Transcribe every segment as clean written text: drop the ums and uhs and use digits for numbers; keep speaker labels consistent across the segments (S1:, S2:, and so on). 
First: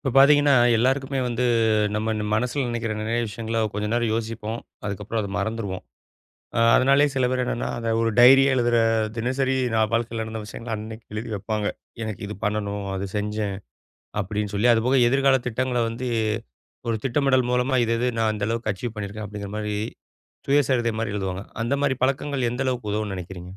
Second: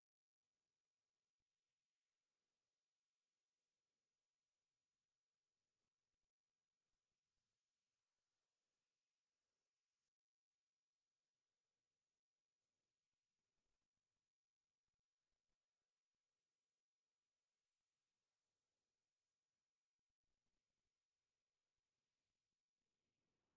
S1: இப்போ பார்த்தீங்கன்னா, எல்லாருக்குமே வந்து நம்ம மனசுல நினைக்கிற நிறைய விஷயங்கள கொஞ்ச நேரம் யோசிப்போம். அதுக்கப்புறம் அத மறந்துருவோம். அதனாலேயே சில பேர் என்னன்னா, அத ஒரு டைரியா எழுதுற தினசரி நான் வாழ்க்கையில நடந்த விஷயங்கள அன்னைக்கு எழுதி வைப்பாங்க. எனக்கு இது பண்ணணும், அது செஞ்சேன் அப்படின்னு சொல்லி. அதுபோக எதிர்கால திட்டங்கள வந்து ஒரு திட்டமிடல் மூலமா இது இது நான் இந்த அளவுக்கு அச்சீவ் பண்ணியிருக்கேன் அப்படிங்கிற மாரி சுயசரிதை மாரி எழுதுவாங்க. அந்த மாரி பழக்கங்கள் எந்த அளவுக்கு உதவும்னு நினைக்கிறீங்க?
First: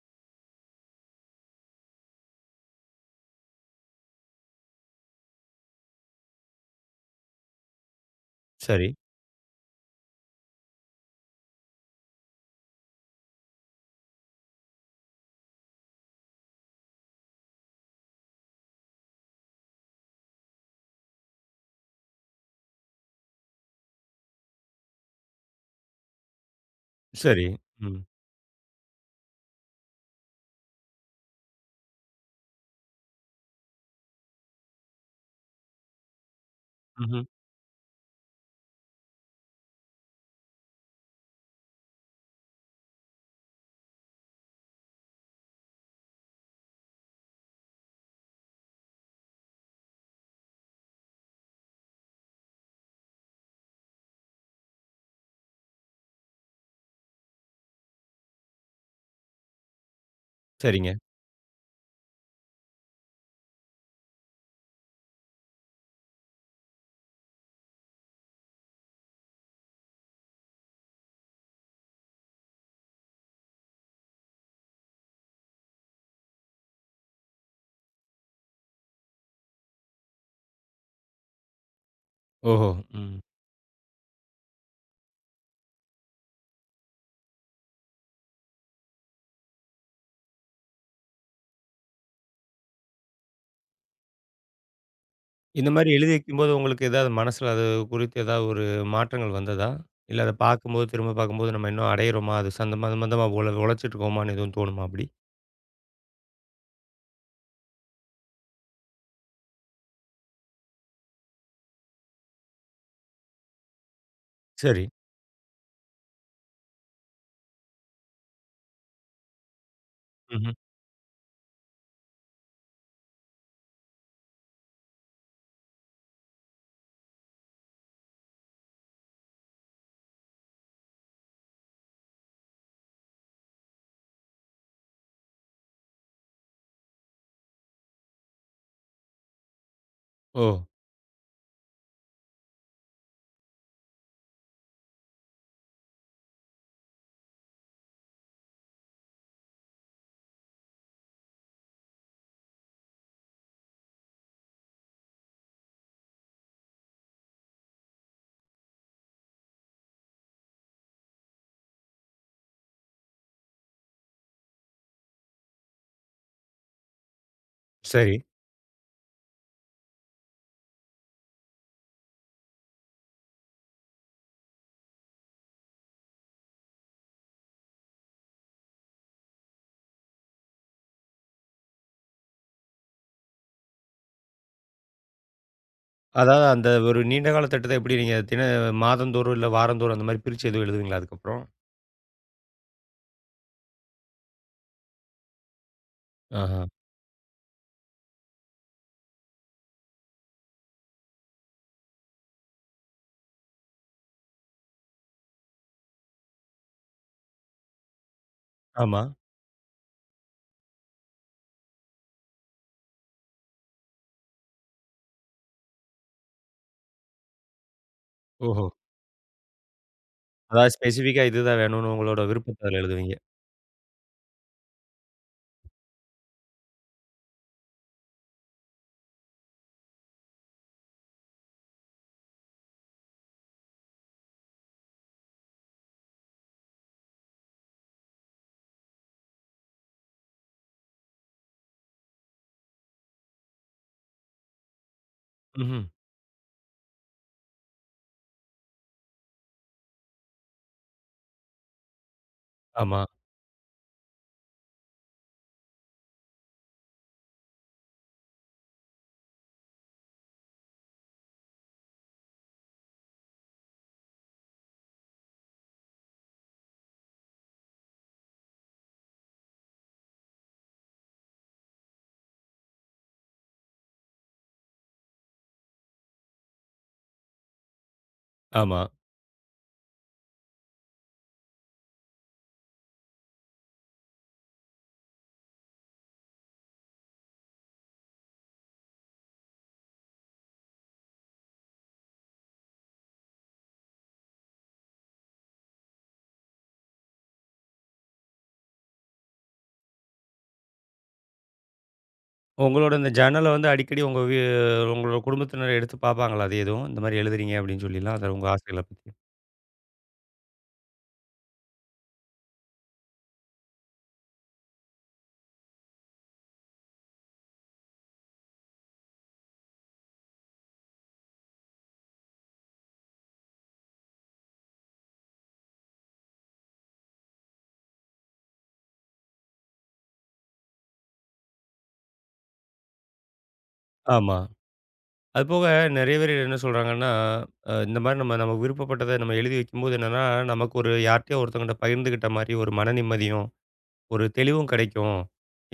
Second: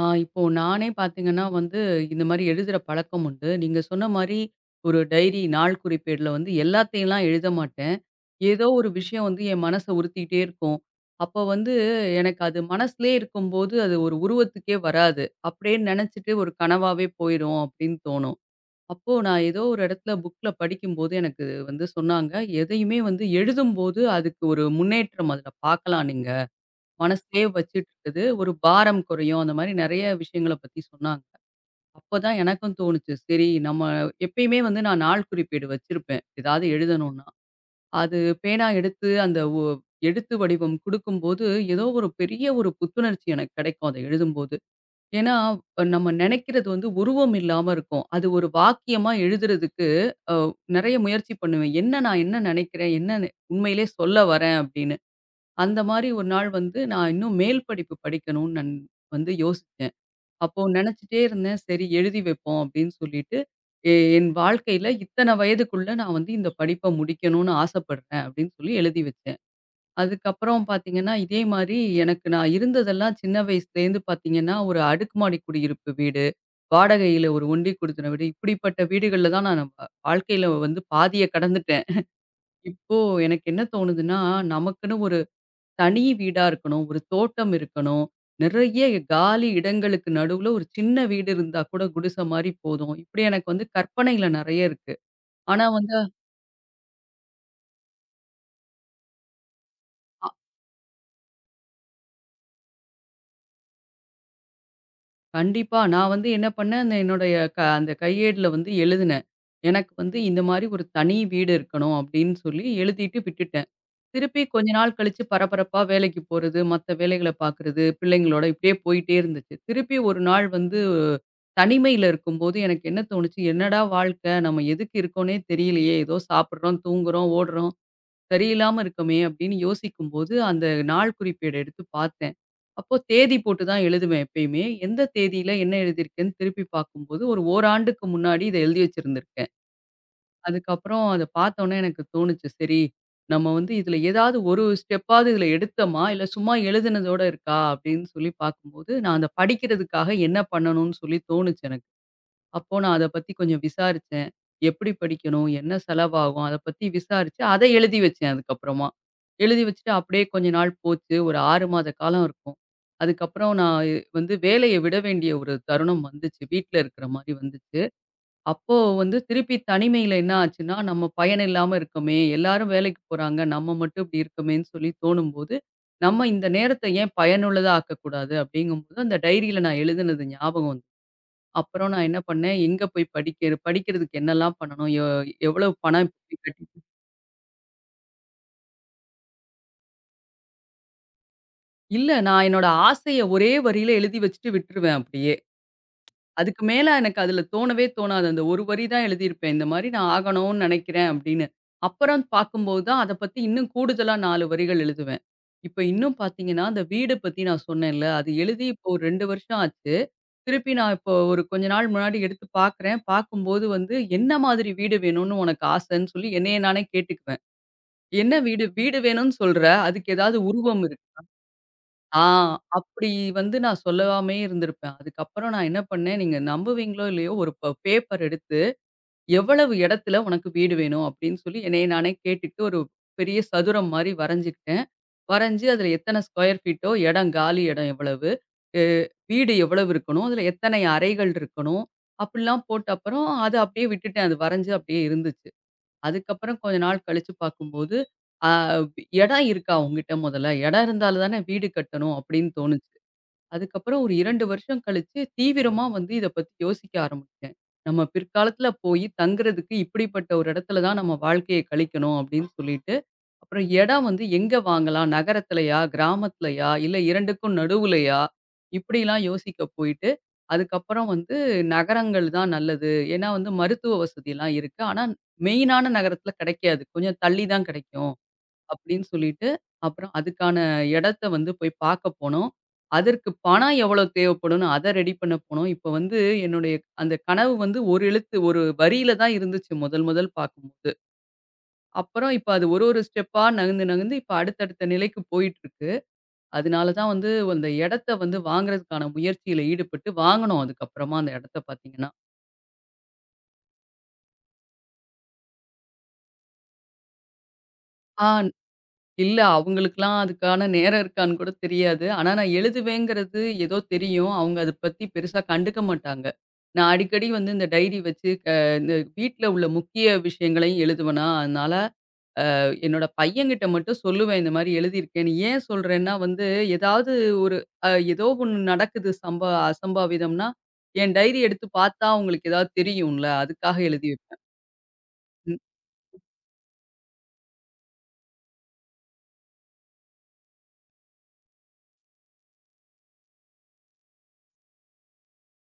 S2: ஆ, இப்போ நானே பார்த்தீங்கன்னா வந்து, இந்த மாரி எழுதுற பழக்கம் உண்டு. நீங்க சொன்ன மாரி ஒரு டைரி நாள் குறிப்பேடுல வந்து எல்லாத்தையும்லாம் எழுத மாட்டேன். ஏதோ
S1: சரி,
S2: ஒரு விஷயம் வந்து என் மனச உறுத்திக்கிட்டே இருக்கும். அப்போ வந்து எனக்கு அது மனசுலயே இருக்கும்போது, அது ஒரு உருவத்துக்கே வராது. அப்படியே நெனச்சுட்டு ஒரு கனவாவே போயிரும் அப்படின்னு தோணும். அப்போ நான் ஏதோ ஒரு இடத்துல புக்ல படிக்கும்போது எனக்கு வந்து சொன்னாங்க, எதையுமே வந்து எழுதும்போது அதுக்கு ஒரு முன்னேற்றம் அதுல பார்க்கலாம் நீங்க. மனசுலயே
S1: சரி.
S2: வச்சுட்டு
S1: ம்.
S2: இருக்குது. ஒரு பாரம் குறையும். அந்த மாரி நெறைய விஷயங்கள பத்தி சொன்னாங்க. அப்பதான் எனக்கும் தோணுச்சு. சரி நம்ம எப்பயுமே வந்து நான் நாள் குறிப்பேடு வச்சிருப்பேன். ஏதாவது
S1: ம்ஹ்ம்.
S2: எழுதணும்னா. அது பேனா எடுத்து அந்த எழுத்து வடிவம் குடுக்கும்போது, ஏதோ ஒரு பெரிய ஒரு புத்துணர்ச்சி எனக்கு கிடைக்கும். அத எழுதும்போது. ஏன்னா, நம்ம நெனைக்கிறது வந்து உருவம் இல்லாம இருக்கும். அது ஒரு வாக்கியமா எழுதுறதுக்கு, அ நெறைய முயற்சி பண்ணுவேன். என்ன நெனைக்கிறேன்? உண்மையிலே சொல்ல வரேன்? அப்படின்னு. அந்த மாரி ஒரு நாள் வந்து நான் இன்னும் மேல் படிப்பு படிக்கணும்னு நான் வந்து யோசிச்சேன். அப்போ
S1: சரிங்க.
S2: நினைச்சுட்டே இருந்தேன். சரி எழுதி வைப்போம் அப்படின்னு சொல்லிட்டு, எ என் வாழ்க்கையில இத்தன வயதுக்குள்ள நான் வந்து இந்த படிப்ப முடிக்கணும்னு ஆசைப்படுறேன் அப்படின்னு சொல்லி எழுதி வச்சேன். அதுக்கப்புறம் பார்த்தீங்கன்னா, இதே மாரி எனக்கு நான் இருந்ததெல்லாம் சின்ன வயசுலேருந்து பார்த்தீங்கன்னா, ஒரு அடுக்குமாடி குடியிருப்பு வீடு, வாடகையில ஒரு ஒண்டி குடித்தன வீடு, இப்படிப்பட்ட வீடுகள்ல தான் நான் வாழ்க்கையில வந்து பாதிய கடந்துட்டேன்.
S1: ஓஹோ!
S2: இப்போ
S1: ம்.
S2: எனக்கு என்ன தோணுதுன்னா, நமக்குன்னு ஒரு தனி வீடா இருக்கணும். ஒரு தோட்டம் இருக்கணும். நிறைய காலி இடங்களுக்கு நடுவுல ஒரு சின்ன வீடு இருந்தா கூட குடிசை மாரி போதும். இப்படி எனக்கு வந்து கற்பனையில நெறைய இருக்கு. ஆனா
S1: இந்த மாரி
S2: வந்து
S1: எழுதி வைக்கும்போது உங்களுக்கு ஏதாவது மனசுல அது குறித்து ஏதாவது ஒரு மாற்றங்கள் வந்ததா? இல்ல
S2: அ
S1: அத பார்க்கும்போது, திரும்ப பார்க்கும்போது நம்ம இன்னும் அடையிறோமா? அது சம்மந்தமா சம்மந்தமா உழைச்சிட்டு இருக்கோமான்னு எதுவும் தோணுமா அப்படி?
S2: கண்டிப்பா. நான் வந்து என்ன பண்ணேன், அந்த என்னுடைய அந்த கையேடுல வந்து எழுதினேன். எனக்கு வந்து இந்த மாரி ஒரு தனி வீடு இருக்கணும் அப்படின்னு சொல்லி எழுதிட்டு விட்டுட்டேன். திருப்பி கொஞ்ச
S1: சரி.
S2: நாள் கழிச்சு பரபரப்பா வேலைக்கு போறது, மத்த வேலைகள பார்க்குறது, பிள்ளைங்களோட இப்படியே போயிட்டே இருந்துச்சு. திருப்பி ஒரு நாள்
S1: ம்ஹ்ம்.
S2: வந்து தனிமையில இருக்கும்போது எனக்கு என்ன தோணுச்சு, "என்னடா வாழ்க்கை! நம்ம எதுக்கு இருக்கோன்னே தெரியலையே! ஏதோ சாப்பிடுறோம், தூங்குறோம், ஓடுறோம். சரியில்லாம இருக்கோமே!" அப்படின்னு யோசிக்கும்போது, அந்த நாள் குறிப்பேட எடுத்து பார்த்தேன். அப்போ தேதி போட்டு தான் எழுதுவேன் எப்பயுமே. எந்த தேதியில என்ன எழுதியிருக்கேன்னு திருப்பி பார்க்கும்போது, ஒரு ஓராண்டுக்கு முன்னாடி இத எழுதி வச்சிருந்திருக்கேன்.
S1: ஓ!
S2: அதுக்கப்புறம் அத பார்த்தோனே எனக்கு தோணுச்சு, சரி நம்ம வந்து இதில ஏதாவது ஒரு ஸ்டெப்பாவது இதில எடுத்தோமா? இல்ல சும்மா எழுதினதோட இருக்கா? அப்படின்னு சொல்லி பார்க்கும்போது, நான் அத படிக்கிறதுக்காக என்ன பண்ணணும்னு சொல்லி தோணுச்சு எனக்கு. அப்போ நான் அத பத்தி கொஞ்சம் விசாரிச்சேன். எப்படி படிக்கணும்? என்ன செலவாகும்? அத பத்தி விசாரிச்சு அத எழுதி வச்சேன் அதுக்கப்புறமா. எழுதி வச்சுட்டு அப்படியே கொஞ்ச நாள் போச்சு. ஒரு 6 மாத காலம் இருக்கும். அதுக்கப்புறம் நான் வந்து வேலைய விட வேண்டிய ஒரு தருணம் வந்துச்சு. வீட்ல இருக்கிற மாரி வந்துச்சு.
S1: சரி.
S2: அப்போ வந்து திருப்பி தனிமையில என்ன ஆச்சுன்னா, நம்ம பயன் இல்லாம இருக்கோமே! எல்லாரும் வேலைக்கு போறாங்க. நம்ம மட்டும் இப்படி இருக்கோமேன்னு சொல்லி தோணும்போது, நம்ம இந்த நேரத்த ஏன் பயனுள்ளதா ஆக்கக்கூடாது? அப்படிங்கும்போது அந்த டைரியில நான் எழுதுனது ஞாபகம் வந்து. அப்புறம் நான் என்ன பண்ணேன், எங்க போய் படிக்க படிக்கிறதுக்கு என்னலாம் பண்ணணும்? எவ்வளவு பணம் இப்படி
S1: அதாவது
S2: கட்டி
S1: அந்த ஒரு நீண்ட கால திட்டத்த எப்படி நீங்க மாதந்தோறும் இல்ல வாரந்தோறும் அந்த மாரி பிரிச்சு எதுவும் எழுதுவீங்களா அதுக்கப்புறம்?
S2: இல்ல நான் என்னோட ஆசைய ஒரே வரியில எழுதி வச்சுட்டு விட்டுருவேன் அப்படியே.
S1: ஆஹா.
S2: அதுக்கு மேல எனக்கு அதுல தோணவே தோணாது. அந்த ஒரு வரி தான் எழுதியிருப்பேன். இந்த மாரி நான் ஆகணும்னு நெனைக்கிறேன் அப்படின்னு. அப்புறம் பார்க்கும்போது தான் அத பத்தி இன்னும் கூடுதலா 4 வரிகள் எழுதுவேன். இப்ப இன்னும் பார்த்தீங்கன்னா, அந்த வீடு பத்தி நான் சொன்னேன்ல, அது எழுதி இப்போ
S1: ஆமா.
S2: ஒரு 2 வருஷம் ஆச்சு. திருப்பி நான் இப்போ ஒரு கொஞ்ச நாள் முன்னாடி எடுத்து பார்க்குறேன். பார்க்கும்போது வந்து என்ன மாதிரி வீடு வேணும்னு உனக்கு ஆசைன்னு சொல்லி என்னைய நானே கேட்டுக்குவேன். என்ன
S1: ஓஹோ!
S2: வீடு வீடு வேணும்னு சொல்ற, அதுக்கு ஏதாவது
S1: அதாவது
S2: உருவம்
S1: ஸ்பெசிஃபிக்கா இதுதான் வேணும்னு உங்களோட
S2: ஆ
S1: விருப்பத்த அதுல
S2: அப்படி
S1: எழுதுவீங்க.
S2: வந்து நான் சொல்லாமயே இருந்திருப்பேன். அதுக்கப்புறம் நான் என்ன பண்ணேன், நீங்க நம்புவீங்களோ இல்லையோ ஒரு பேப்பர் எடுத்து, எவ்வளவு இடத்துல உனக்கு வீடு வேணும் அப்படின்னு சொல்லி என்னைய நானே கேட்டுக்கிட்டு ஒரு பெரிய சதுரம் மாரி வரைஞ்சுக்கிட்டேன். வரைஞ்சு அதில எத்தன ஸ்கொயர் ஃபீட்டோ இடம் காலி இடம் எவ்வளவு, எ வீடு எவ்வளவு இருக்கணும், அதில எத்தனை அறைகள் இருக்கணும், அப்படிலாம் போட்ட அப்புறம் அத அப்படியே விட்டுட்டேன். அது வரைஞ்சு அப்படியே இருந்துச்சு.
S1: ம்ஹ்ம்.
S2: அதுக்கப்புறம் கொஞ்ச நாள் கழிச்சு பார்க்கும்போது, ஆ இடம் இருக்கா உன்கிட்ட முதல்ல? இடம் இருந்தால தானே வீடு கட்டணும் அப்படின்னு தோணுச்சு.
S1: ஆமா,
S2: அதுக்கப்புறம் ஒரு 2 வருஷம் கழிச்சு, தீவிரமா வந்து இத பத்தி யோசிக்க ஆரம்பிச்சேன். நம்ம பிற்காலத்துல போயி தங்குறதுக்கு இப்படிப்பட்ட ஒரு இடத்துல தான் நம்ம வாழ்க்கைய கழிக்கணும் அப்படின்னு சொல்லிட்டு, அப்புறம் இடம் வந்து எங்க வாங்கலாம்? நகரத்திலயா? கிராமத்திலயா? இல்ல 2க்கும் நடுவுலயா? இப்படிலாம் யோசிக்க போயிட்டு, அதுக்கப்புறம் வந்து நகரங்கள் தான் நல்லது. ஏன்னா வந்து மருத்துவ வசதிலாம் இருக்கு. ஆனா மெயினான நகரத்துல கிடைக்காது. கொஞ்சம் தள்ளி தான் கிடைக்கும்.
S1: ஆமா.
S2: அப்படின்னு சொல்லிட்டு, அப்புறம் அதுக்கான இடத்த வந்து போய் பார்க்க போனோம். அதற்கு பணம் எவ்வளோ தேவைப்படும்னு அத ரெடி பண்ண போனோம். இப்ப வந்து என்னுடைய அந்த கனவு வந்து ஒரு எழுத்து, ஒரு வரியில தான் இருந்துச்சு முதல் முதல் பார்க்கும்போது. அப்புறம் இப்ப அது ஒரு ஒரு ஸ்டெப்பா நகர்ந்து நகர்ந்து இப்ப அடுத்தடுத்த நிலைக்கு போயிட்டுருக்கு. அதனால தான் வந்து அந்த இடத்த வந்து வாங்குறதுக்கான முயற்சியில ஈடுபட்டு வாங்குனோம் அதுக்கப்புறமா அந்த இடத்த பார்த்தீங்கன்னா.
S1: உங்களோட இந்த ஜர்னல வந்து அடிக்கடி உங்க உங்களோட குடும்பத்தினர் எடுத்து பார்ப்பாங்களா? அது எதுவும், இந்த மாரி எழுதுறீங்க அப்படின்னு சொல்லிலாம்.
S2: ஆ
S1: அது உங்க ஆசைகள பத்தி.
S2: இல்ல. அவங்களுக்கெல்லாம் அதுக்கான நேரம் இருக்கான்னு கூட தெரியாது. ஆனா நான் எழுதுவேங்கிறது ஏதோ தெரியும். அவங்க அத பத்தி பெருசா கண்டுக்க மாட்டாங்க. நான் அடிக்கடி வந்து இந்த டைரி வச்சு இந்த வீட்ல உள்ள முக்கிய விஷயங்களையும் எழுதுவேனா, அதனால என்னோட பையன்கிட்ட மட்டும் சொல்லுவேன் இந்த மாரி எழுதியிருக்கேன்னு. ஏன் சொல்றேன்னா வந்து ஏதாவது ஒரு ஏதோ ஒண்ணு நடக்குது அசம்பாவிதம்னா, என் டைரி எடுத்து பார்த்தா அவங்களுக்கு ஏதாவது தெரியும்ல. அதுக்காக எழுதி
S1: ஆமா.
S2: வைப்பேன்.
S1: அதுபோக நெறைய பேர் என்ன சொல்றாங்கன்னா, இந்த மாரி நம்ம நமக்கு விருப்பப்பட்டத நம்ம எழுதி வைக்கும்போது என்னன்னா, நமக்கு ஒரு யார்ட்டயோ ஒருத்தவங்கட்ட பகிர்ந்துக்கிட்ட மாரி ஒரு மன நிம்மதியும், ஒரு தெளிவும் கெடைக்கும்.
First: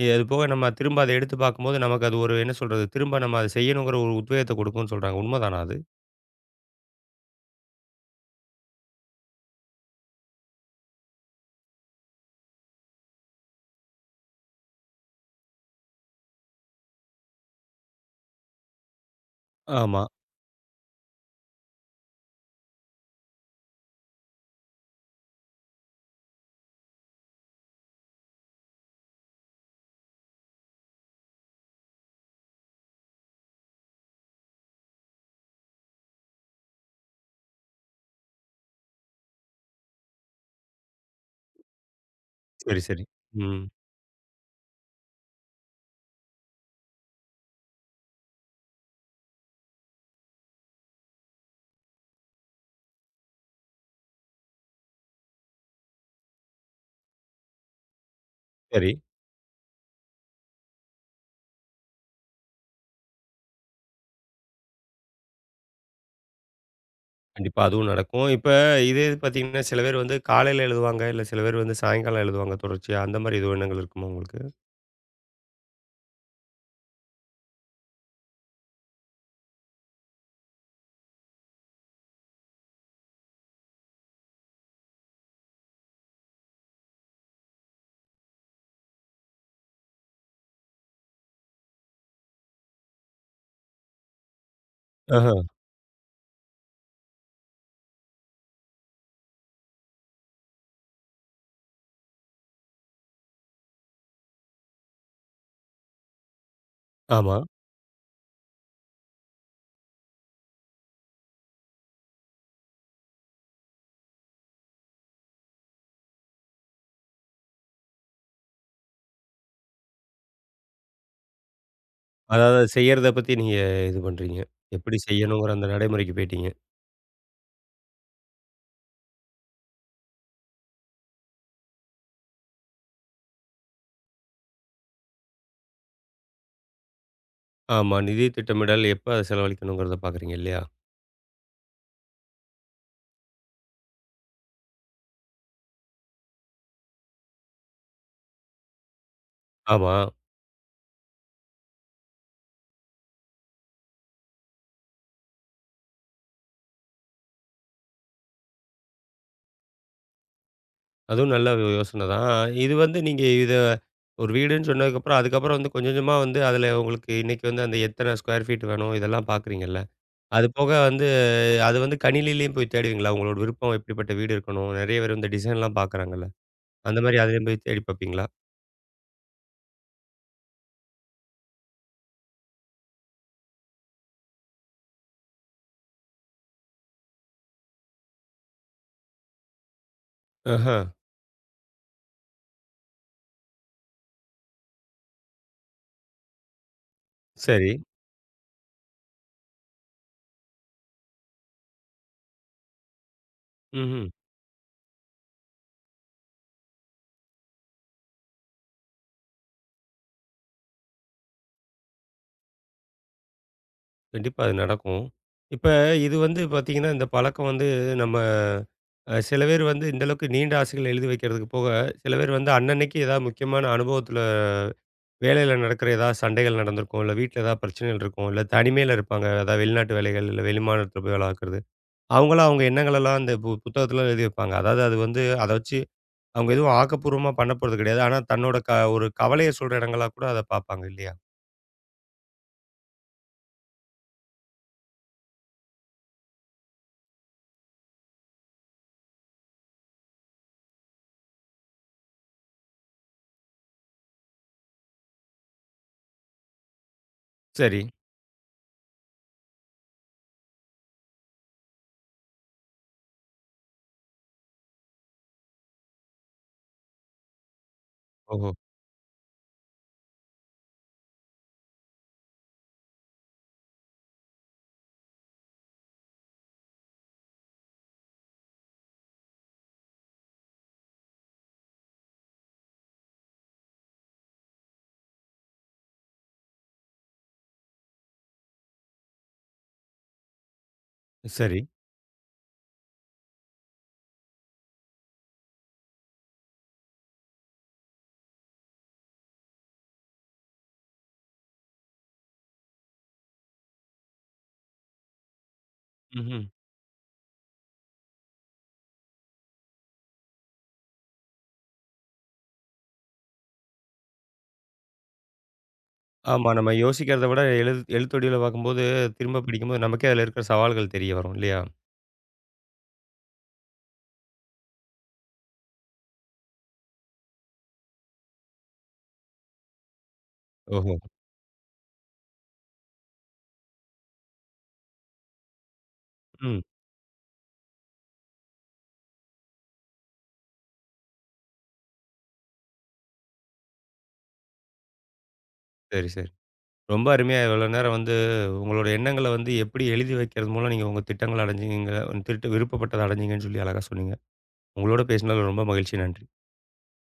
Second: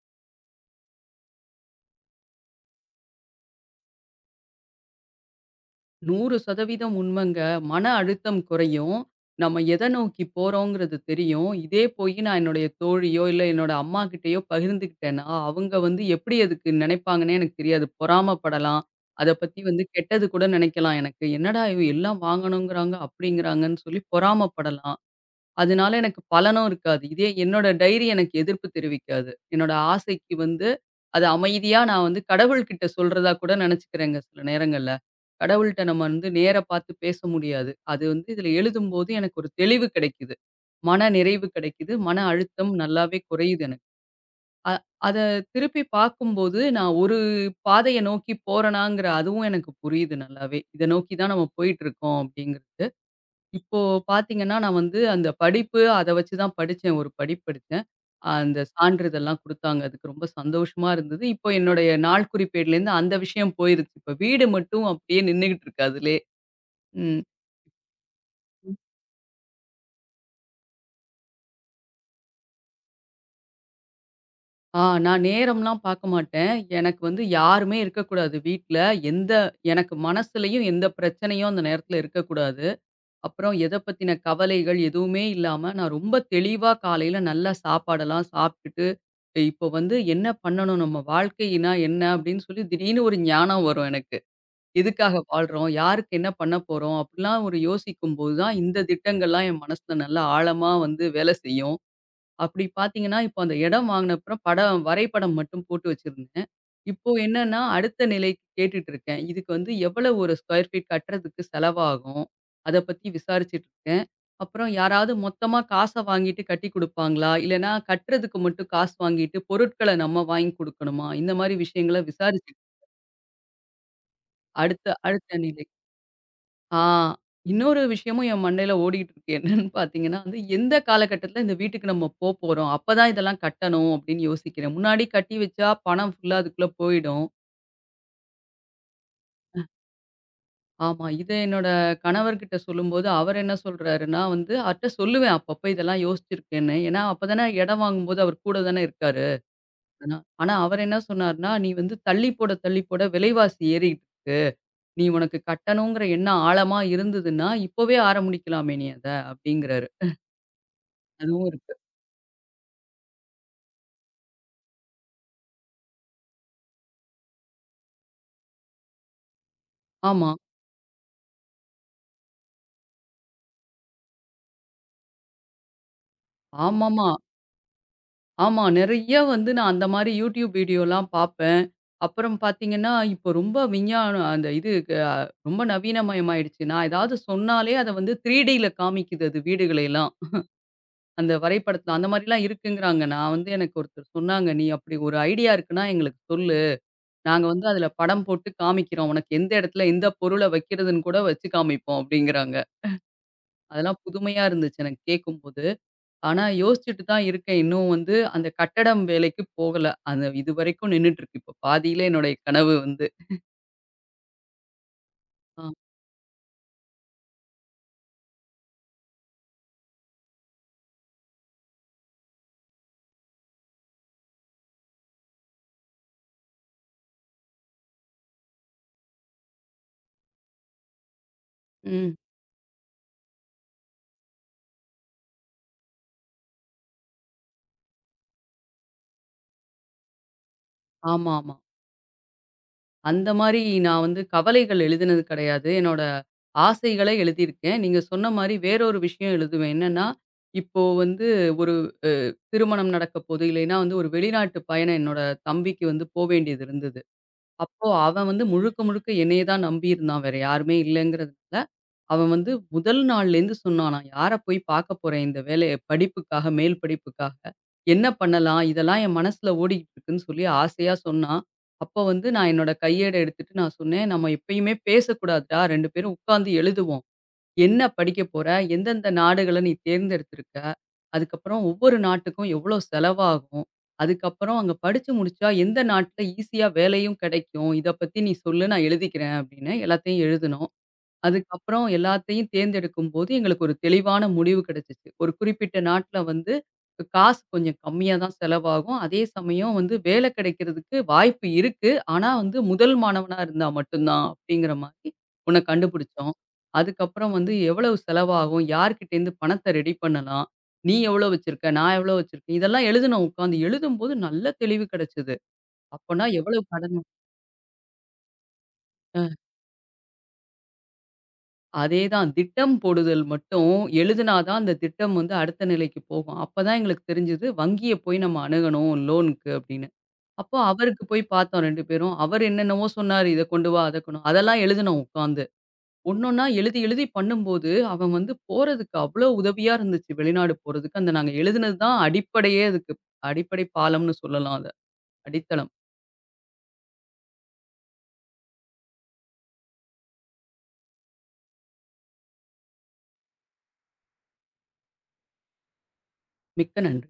S1: அது போக நம்ம திரும்ப அத எடுத்து பார்க்கும்போது, நமக்கு அது ஒரு என்ன சொல்றது? திரும்ப நம்ம அத செய்யணுங்கிற ஒரு உத்வேகத்த குடுக்கும்னு சொல்றாங்க. உண்மதானா அது?
S2: 100% உண்மைங்க. மன அழுத்தம் குறையும். நம்ம எத நோக்கி போறோங்கிறது தெரியும். இதே போயி நான் என்னுடைய தோழியோ, இல்ல என்னோட அம்மாகிட்டயோ பகிர்ந்துக்கிட்டேன்னா, அவங்க வந்து எப்படி அதுக்கு நினைப்பாங்கன்னே எனக்கு தெரியாது. பொறாமப்படலாம். அத பத்தி வந்து
S1: ஆமா.
S2: கெட்டது கூட நினைக்கலாம் எனக்கு. "என்னடா இவ எல்லாம் வாங்கணுங்கிறாங்க, அப்படிங்கிறாங்கன்னு" சொல்லி பொறாமப்படலாம். அதனால எனக்கு பலனும் இருக்காது. இதே என்னோட டைரி எனக்கு எதிர்ப்பு தெரிவிக்காது. என்னோட ஆசைக்கு வந்து அத அமைதியா நான் வந்து கடவுள்கிட்ட சொல்றதா கூட நினைச்சுக்கிறேங்க சில நேரங்கள்ல. கடவுள்ட்ட நம்ம வந்து நேரா பார்த்து பேச முடியாது. அது வந்து இதில எழுதும்போது எனக்கு ஒரு தெளிவு கிடைக்குது. மன நிறைவு கிடைக்குது. மன அழுத்தம்
S1: சரி, சரி.
S2: நல்லாவே
S1: ம்.
S2: குறையுது எனக்கு. அ அத திருப்பி பார்க்கும்போது, நான் ஒரு பாதைய நோக்கி போறேனாங்கிற அதுவும் எனக்கு புரியுது நல்லாவே. இத நோக்கி தான் நம்ம போயிட்டுருக்கோம் அப்படிங்கிறது. இப்போ பார்த்தீங்கன்னா, நான் வந்து அந்த படிப்பு அத வச்சு தான் படிச்சேன். ஒரு படிப்பு படிச்சேன். அந்த
S1: சரி.
S2: சான்றிதழ்லாம் குடுத்தாங்க. அதுக்கு ரொம்ப சந்தோஷமா இருந்தது. இப்போ என்னுடைய நாள் குறிப்பேடுலேருந்து அந்த விஷயம் போயிருச்சு. இப்ப வீடு மட்டும் அப்படியே நின்னுகிட்டு இருக்கு அதுலே. ம்.
S1: கண்டிப்பா. அதுவும் நடக்கும். இப்ப இதே இது பார்த்தீங்கன்னா, சில பேர் வந்து காலையில எழுதுவாங்க. இல்ல சில பேர் வந்து சாயங்காலம் எழுதுவாங்க தொடர்ச்சியா. அந்த மாரி எதுவும் எண்ணங்கள் இருக்குமா உங்களுக்கு?
S2: ஆ நான் நேரம்லாம் பார்க்க மாட்டேன். எனக்கு வந்து யாருமே இருக்கக்கூடாது வீட்ல. எந்த எனக்கு மனசுலயும் எந்த பிரச்சனையும் அந்த நேரத்துல இருக்கக்கூடாது. அப்புறம் எத பத்தின கவலைகள் எதுவுமே இல்லாம, நான் ரொம்ப தெளிவா காலையில நல்லா சாப்பாடெல்லாம் சாப்ட்டுட்டு, இப்போ வந்து என்ன பண்ணணும்? நம்ம வாழ்க்கைனா என்ன? அப்படின்னு சொல்லி திடீர்னு ஒரு ஞானம் வரும் எனக்கு. எதுக்காக
S1: ஆஹ.
S2: வாழ்றோம்? யாருக்கு என்ன பண்ண போறோம்? அப்படிலாம் ஒரு யோசிக்கும்போது தான் இந்த திட்டங்கள்லாம் என் மனசுல நல்லா ஆழமா வந்து வேலை செய்யும். அப்படி பார்த்தீங்கன்னா, இப்போ அந்த இடம் வாங்குன அப்புறம் படம் வரைபடம் மட்டும் போட்டு வச்சிருந்தேன். இப்போ
S1: ஆமா.
S2: என்னன்னா, அடுத்த நிலைக்கு கேட்டுட்டு இருக்கேன். இதுக்கு வந்து எவ்வளவு ஒரு ஸ்கொயர் ஃபீட் கட்டுறதுக்கு செலவாகும்? அத பத்தி விசாரிச்சுட்டு இருக்கேன். அப்புறம் யாராவது மொத்தமா காச வாங்கிட்டு கட்டிக் குடுப்பாங்களா? இல்லன்னா கட்டுறதுக்கு மட்டும் காசு வாங்கிட்டு பொருட்கள நம்ம வாங்கி குடுக்கணுமா? இந்த மாரி விஷயங்கள விசாரிச்சு
S1: அதாவது செய்யறத பத்தி நீங்க இது பண்றீங்க.
S2: அடுத்த
S1: எப்படி
S2: அடுத்த
S1: செய்யணுங்கிற அந்த
S2: நிலை.
S1: நடைமுறைக்கு போயிட்டீங்க.
S2: ஆ. இன்னொரு விஷயமும் என் மண்டையில ஓடிக்கிட்டு இருக்கு. என்னன்னு பார்த்தீங்கன்னா வந்து, எந்த காலகட்டத்தில இந்த வீட்டுக்கு நம்ம போப்போறோம்? அப்பதான் இதெல்லாம் கட்டணும் அப்படின்னு யோசிக்கிறேன். முன்னாடி கட்டி வச்சா பணம் ஃபுல்லா அதுக்குள்ள போயிடும்.
S1: ஆமா. நிதி திட்டமிடல் எப்ப அத செலவழிக்கணுங்கிறத பார்க்குறீங்க இல்லையா?
S2: ஆமா. இத என்னோட கணவர்கிட்ட சொல்லும்போது, அவர் என்ன சொல்றாருன்னா வந்து, அவர்ட்ட சொல்லுவேன் அப்பப்ப இதெல்லாம் யோசிச்சிருக்கேன்னு. ஏன்னா, அப்பதானே இடம் வாங்கும்போது அவர் கூட தானே இருக்காரு.
S1: ஆமா.
S2: ஆனா ஆனா அவர் என்ன சொன்னாருன்னா, "நீ வந்து தள்ளி போட, தள்ளி போட விலைவாசி ஏறிக்கிட்டு இருக்கு. நீ உனக்கு கட்டணுங்கிற எண்ணம் ஆழமா இருந்ததுன்னா, இப்பவே ஆரம்பிக்கலாமே நீ அத" அப்படிங்கிறாரு.
S1: அதுவும்
S2: அதுவும்
S1: நல்ல
S2: இருக்கு.
S1: யோசனை தான். இது வந்து நீங்க இத ஒரு வீடுன்னு சொன்னதுக்கப்புறம், அதுக்கப்புறம் வந்து கொஞ்சம் கொஞ்சமா வந்து அதுல உங்களுக்கு இன்னைக்கு வந்து அந்த எத்தனை ஸ்கொயர் ஃபீட் வேணும் இதெல்லாம் பார்க்குறீங்கல்ல.
S2: ஆமா.
S1: அது போக வந்து அது வந்து கணினியிலேயும் போய் தேடுவீங்களா? உங்களோட விருப்பம் எப்படிப்பட்ட வீடு இருக்கணும்? நெறைய பேர் இந்த டிசைன்லாம் பார்க்குறாங்கல்ல. அந்த
S2: ஆமாமா.
S1: மாரி அதிலேயும் போய் தேடி பார்ப்பீங்களா?
S2: ஆமா. நெறைய வந்து நான் அந்த மாரி YouTube வீடியோலாம் பார்ப்பேன். அப்புறம் பார்த்தீங்கன்னா, இப்போ ரொம்ப விஞ்ஞானம் அந்த இது அ ரொம்ப நவீனமயமாயிடுச்சு. நான் ஏதாவது சொன்னாலே அத வந்து 3Dல காமிக்குது அது வீடுகளையெல்லாம்.
S1: ஆஹா.
S2: அந்த வரைபடத்தில அந்த மாரிலாம் இருக்குங்கிறாங்க. நான் வந்து எனக்கு ஒருத்தர் சொன்னாங்க, "நீ அப்படி ஒரு ஐடியா இருக்குன்னா எங்களுக்கு சொல்லு. நாங்க வந்து
S1: சரி.
S2: அதில படம் போட்டு காமிக்கிறோம். உனக்கு எந்த இடத்துல எந்த பொருள வைக்கிறதுன்னு கூட வச்சு காமிப்போம்." அப்படிங்கிறாங்க. அதெல்லாம்
S1: ம்ஹ்ம்.
S2: புதுமையா இருந்துச்சு எனக்கு கேட்கும்போது. ஆனா, யோசிச்சுட்டு தான் இருக்கேன். இன்னும் வந்து அந்த கட்டடம் வேலைக்கு போகல. அது இதுவரைக்கும் நின்னுட்டுருக்கு. இப்போ பாதியில என்னுடைய கனவு வந்து.
S1: கண்டிப்பா அது நடக்கும்.
S2: ஆ.
S1: இப்ப இது வந்து பார்த்தீங்கன்னா, இந்த பழக்கம் வந்து நம்ம சில பேர் வந்து இந்த அளவுக்கு நீண்ட ஆசைகள் எழுதி வைக்கிறதுக்கு போக, சில பேர் வந்து அன்னன்னைக்கு ஏதாவது முக்கியமான அனுபவத்தில வேலையில நடக்கிற ஏதாவது சண்டைகள் நடந்திருக்கும், இல்ல வீட்ல ஏதாவது பிரச்சனைகள் இருக்கும், இல்ல தனிமையில இருப்பாங்க. ஏதாவது வெளிநாட்டு வேலைகள், இல்ல வெளிமாநிலத்தில போய் வேலை பார்க்குறது.
S2: ம்.
S1: அவங்களாம் அவங்க எண்ணங்களெல்லாம் அந்த புத்தகத்தில எழுதி வைப்பாங்க. அதாவது அது வந்து அத வச்சு அவங்க எதுவும் ஆக்கப்பூர்வமா பண்ண போறது கிடையாது. ஆனா தன்னோட ஒரு கவலைய சொல்ற இடங்களா கூட அத பார்ப்பாங்க இல்லையா?
S2: ஆமாமா. அந்த மாரி நான் வந்து கவலைகள் எழுதினது கிடையாது. என்னோட ஆசைகள எழுதியிருக்கேன். நீங்க சொன்ன மாரி வேறொரு விஷயம் எழுதுவேன். என்னன்னா, இப்போ வந்து ஒரு திருமணம் நடக்க போது, இல்லைன்னா வந்து ஒரு வெளிநாட்டு பயணம் என்னோட தம்பிக்கு வந்து போ வேண்டியது இருந்தது.
S1: சரி.
S2: அப்போ அவன் வந்து முழுக்க முழுக்க என்னைய தான் நம்பியிருந்தான். வேற யாருமே இல்லங்கிறதுனால அவன் வந்து முதல் நாள்லேருந்து சொன்னான், "நான் யார போய் பார்க்க போறேன் இந்த வேலைய படிப்புக்காக, மேல் படிப்புக்காக. என்ன
S1: ஓஹோ!
S2: பண்ணலாம்? இதெல்லாம் என் மனசுல ஓடிக்கிட்டு இருக்குன்னு" சொல்லி ஆசையா சொன்னான். அப்ப வந்து நான் என்னோட கையேட எடுத்துட்டு நான் சொன்னேன், "நம்ம எப்பயுமே பேசக்கூடாதுடா. 2 பேரும் உட்கார்ந்து எழுதுவோம். என்ன படிக்க போற? எந்தெந்த நாடுகள நீ தேர்ந்தெடுத்திருக்க? அதுக்கப்புறம் ஒவ்வொரு நாட்டுக்கும் எவ்வளோ செலவாகும்? அதுக்கப்புறம் அங்க படிச்சு முடிச்சா எந்த நாட்ல ஈஸியா வேலையும் கிடைக்கும்? இத பத்தி நீ சொல்லு நான் எழுதிக்கிறேன்" அப்படின்னு எல்லாத்தையும் எழுதுனோம்.
S1: சரி.
S2: அதுக்கப்புறம் எல்லாத்தையும் தேர்ந்தெடுக்கும்போது, எங்களுக்கு ஒரு தெளிவான முடிவு கிடைச்சுச்சு. ஒரு குறிப்பிட்ட நாட்ல வந்து காசு கொஞ்சம் கம்மியா தான் செலவாகும். அதே சமயம் வந்து வேலை கிடைக்கிறதுக்கு வாய்ப்பு இருக்கு. ஆனா வந்து முதல் மாணவனா இருந்தா மட்டும் தான் அப்படிங்கிற மாரி ஒண்ண கண்டுபிடிச்சோம்.
S1: ம்ஹ்ம்.
S2: அதுக்கப்புறம் வந்து எவ்வளவு செலவாகும்? யார்கிட்டேருந்து பணத்தை ரெடி பண்ணலாம்? நீ எவ்வளோ வச்சிருக்க? நான் எவ்வளோ வச்சிருக்கேன்? இதெல்லாம் எழுதுனோம் உட்காந்து. எழுதும்போது நல்ல தெளிவு கிடைச்சது. அப்பன்னா
S1: ஆமா.
S2: எவ்வளவு
S1: நம்ம
S2: கடன்
S1: யோசிக்கிறத விட எழுத்தடியில பார்க்கும்போது, திரும்ப படிக்கும்போது நமக்கே அதில இருக்கிற சவால்கள் தெரிய வரும் இல்லையா?
S2: அதேதான். திட்டம் போடுதல் மட்டும் எழுதுனா தான் அந்த திட்டம் வந்து அடுத்த நிலைக்கு போகும். அப்பதான் எங்களுக்கு தெரிஞ்சது, வங்கிய போய் நம்ம அணுகணும் லோனுக்கு அப்படின்னு. அப்போ
S1: ஓஹோ!
S2: அவருக்கு போய் பார்த்தோம் 2 பேரும். அவர் என்னென்னவோ சொன்னாரு. இத கொண்டு வா, அத கொண்டு வா. அதெல்லாம் எழுதுனோம் உட்காந்து. ஒன்னொன்னா
S1: ம்.
S2: எழுதி எழுதி பண்ணும்போது, அவன் வந்து போறதுக்கு அவ்ளோ உதவியா இருந்துச்சு வெளிநாடு போறதுக்கு. அந்த நாங்க எழுதுனது தான் அடிப்படையே அதுக்கு. அடிப்படை பாலம்னு சொல்லலாம் அத. அடித்தளம்.
S1: சரி, சரி. ரொம்ப அருமையா இவ்வளோ நேரம் வந்து உங்களோட எண்ணங்கள வந்து எப்படி எழுதி வைக்கிறது மூலம் நீங்க உங்க திட்டங்கள அடைஞ்சீங்க திட்ட விருப்பப்பட்டத அடைஞ்சீங்கன்னு சொல்லி அழகா சொன்னீங்க. உங்களோட பேசினதுல ரொம்ப மகிழ்ச்சி. நன்றி.
S2: மிக்க நன்றி.